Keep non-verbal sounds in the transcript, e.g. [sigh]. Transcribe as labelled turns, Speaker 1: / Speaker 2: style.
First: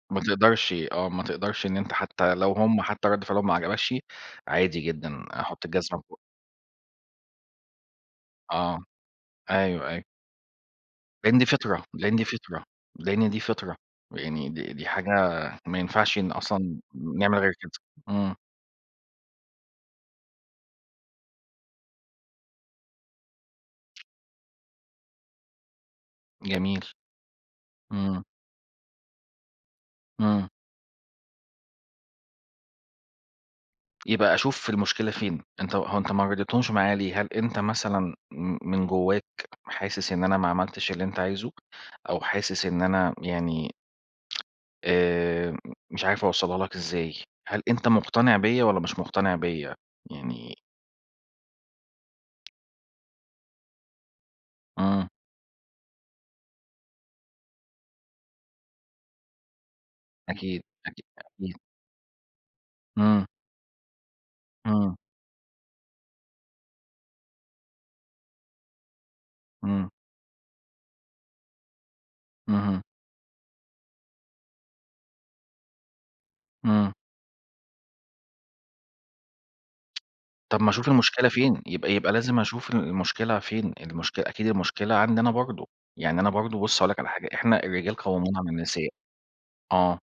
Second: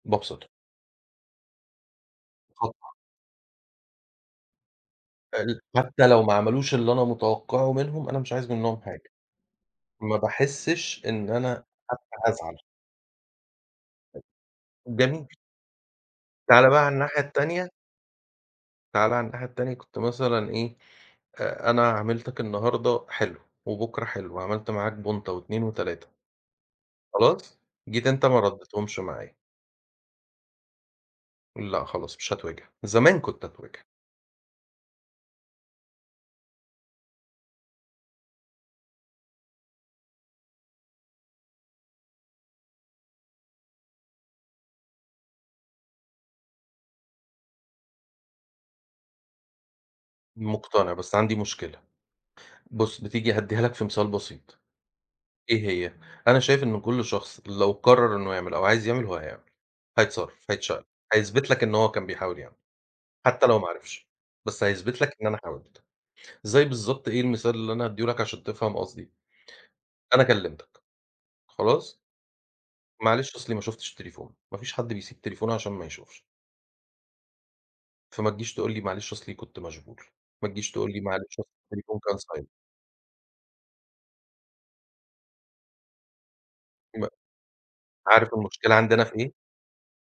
Speaker 1: ما
Speaker 2: بابسط
Speaker 1: تقدرش آه ما تقدرش إن أنت حتى لو هُم
Speaker 2: [unintelligible]
Speaker 1: حتى رد فعلهم ما عجبكش، عادي جدًا
Speaker 2: ال
Speaker 1: حط الجزمة في
Speaker 2: حتى
Speaker 1: بوق
Speaker 2: لو معملوش اللي أنا متوقعه منهم أنا مش عايز
Speaker 1: آه
Speaker 2: منهم حاجة.
Speaker 1: أيوه أيوه.
Speaker 2: ما باحسش إن
Speaker 1: لإن دي
Speaker 2: أنا
Speaker 1: فطرة
Speaker 2: حتى
Speaker 1: لإن دي
Speaker 2: هازعل.
Speaker 1: فطرة لإن دي فطرة. ويعني دي دي حاجة
Speaker 2: جميل.
Speaker 1: ما ينفعش إن
Speaker 2: تعالَ
Speaker 1: أصلًا
Speaker 2: بقى على الناحية
Speaker 1: نعمل غير
Speaker 2: التانية.
Speaker 1: كده. إمم.
Speaker 2: تعالَ على الناحية التانية. كنت مثلًا إيه آآ أنا عاملتك النهاردة حلو وبكرا حلو، عملت معاك بونطة و2 و3
Speaker 1: جميل.
Speaker 2: خلاص؟ جيت
Speaker 1: إمم.
Speaker 2: أنت ما ردتهمش معايا.
Speaker 1: إمم.
Speaker 2: لأ خلاص مش هتوجِع. زمان كنت أتوجِع.
Speaker 1: يبقى أشوف المشكلة فين، أنت هو أنت ما رضيتهمش معايا ليه؟ هل أنت مثلًا م من جواك حاسس إن أنا ما عملتش اللي أنت عايزه، أو حاسس إن أنا يعني آآ مش عارف أوصّلها لك إزاي هل أنت مُقتنع بيا والَّا مش مقتنع بيا؟ يعني
Speaker 2: مقتنع بس عندي مشكلة. بُص بتيجي هادّيها لك في مثال بسيط
Speaker 1: آه.
Speaker 2: إيه هي، أنا شايف إن كل شخص لو قرر إنه يعمل أو عايز يعمل هو هيعمل. هيتصرف،
Speaker 1: أكيد
Speaker 2: هيتشقلب،
Speaker 1: أكيد
Speaker 2: هيثبت
Speaker 1: أكيد.
Speaker 2: لك إن هو كان بيحاول يعمل
Speaker 1: إمم.
Speaker 2: حتى لو ما عرِفش. بس
Speaker 1: إمم.
Speaker 2: هيثبت لك إن أنا حاولت. زَي بالضبط إيه المثال اللي أنا أدّيه لك عشان تفهم قصدي.
Speaker 1: إمم.
Speaker 2: أنا كلمتك. خلاص؟
Speaker 1: اهم.
Speaker 2: معلش أصلي ما شوفتش التليفون ما فيش حد بيسيب تليفونه عشان ما يشوفش.
Speaker 1: إمم.
Speaker 2: فما تجيش تقول لي معلِش أصلي كنت مشغول. ما
Speaker 1: طَب ما
Speaker 2: تجيش
Speaker 1: أشوف
Speaker 2: تقول لي
Speaker 1: المشكلة
Speaker 2: معلش أصل
Speaker 1: فين يبقى
Speaker 2: التليفون
Speaker 1: يبقى
Speaker 2: كان
Speaker 1: لازم
Speaker 2: silent.
Speaker 1: أشوف المشكلة فين المشكل أكيد المشكلة عندي أنا برضو يعني أنا برضو بُص هاقول لك على
Speaker 2: ما
Speaker 1: حاجة إحنا الرجال
Speaker 2: عارف
Speaker 1: قوّامون على
Speaker 2: المشكلة
Speaker 1: النساء.
Speaker 2: عندنا في إيه؟
Speaker 1: آه.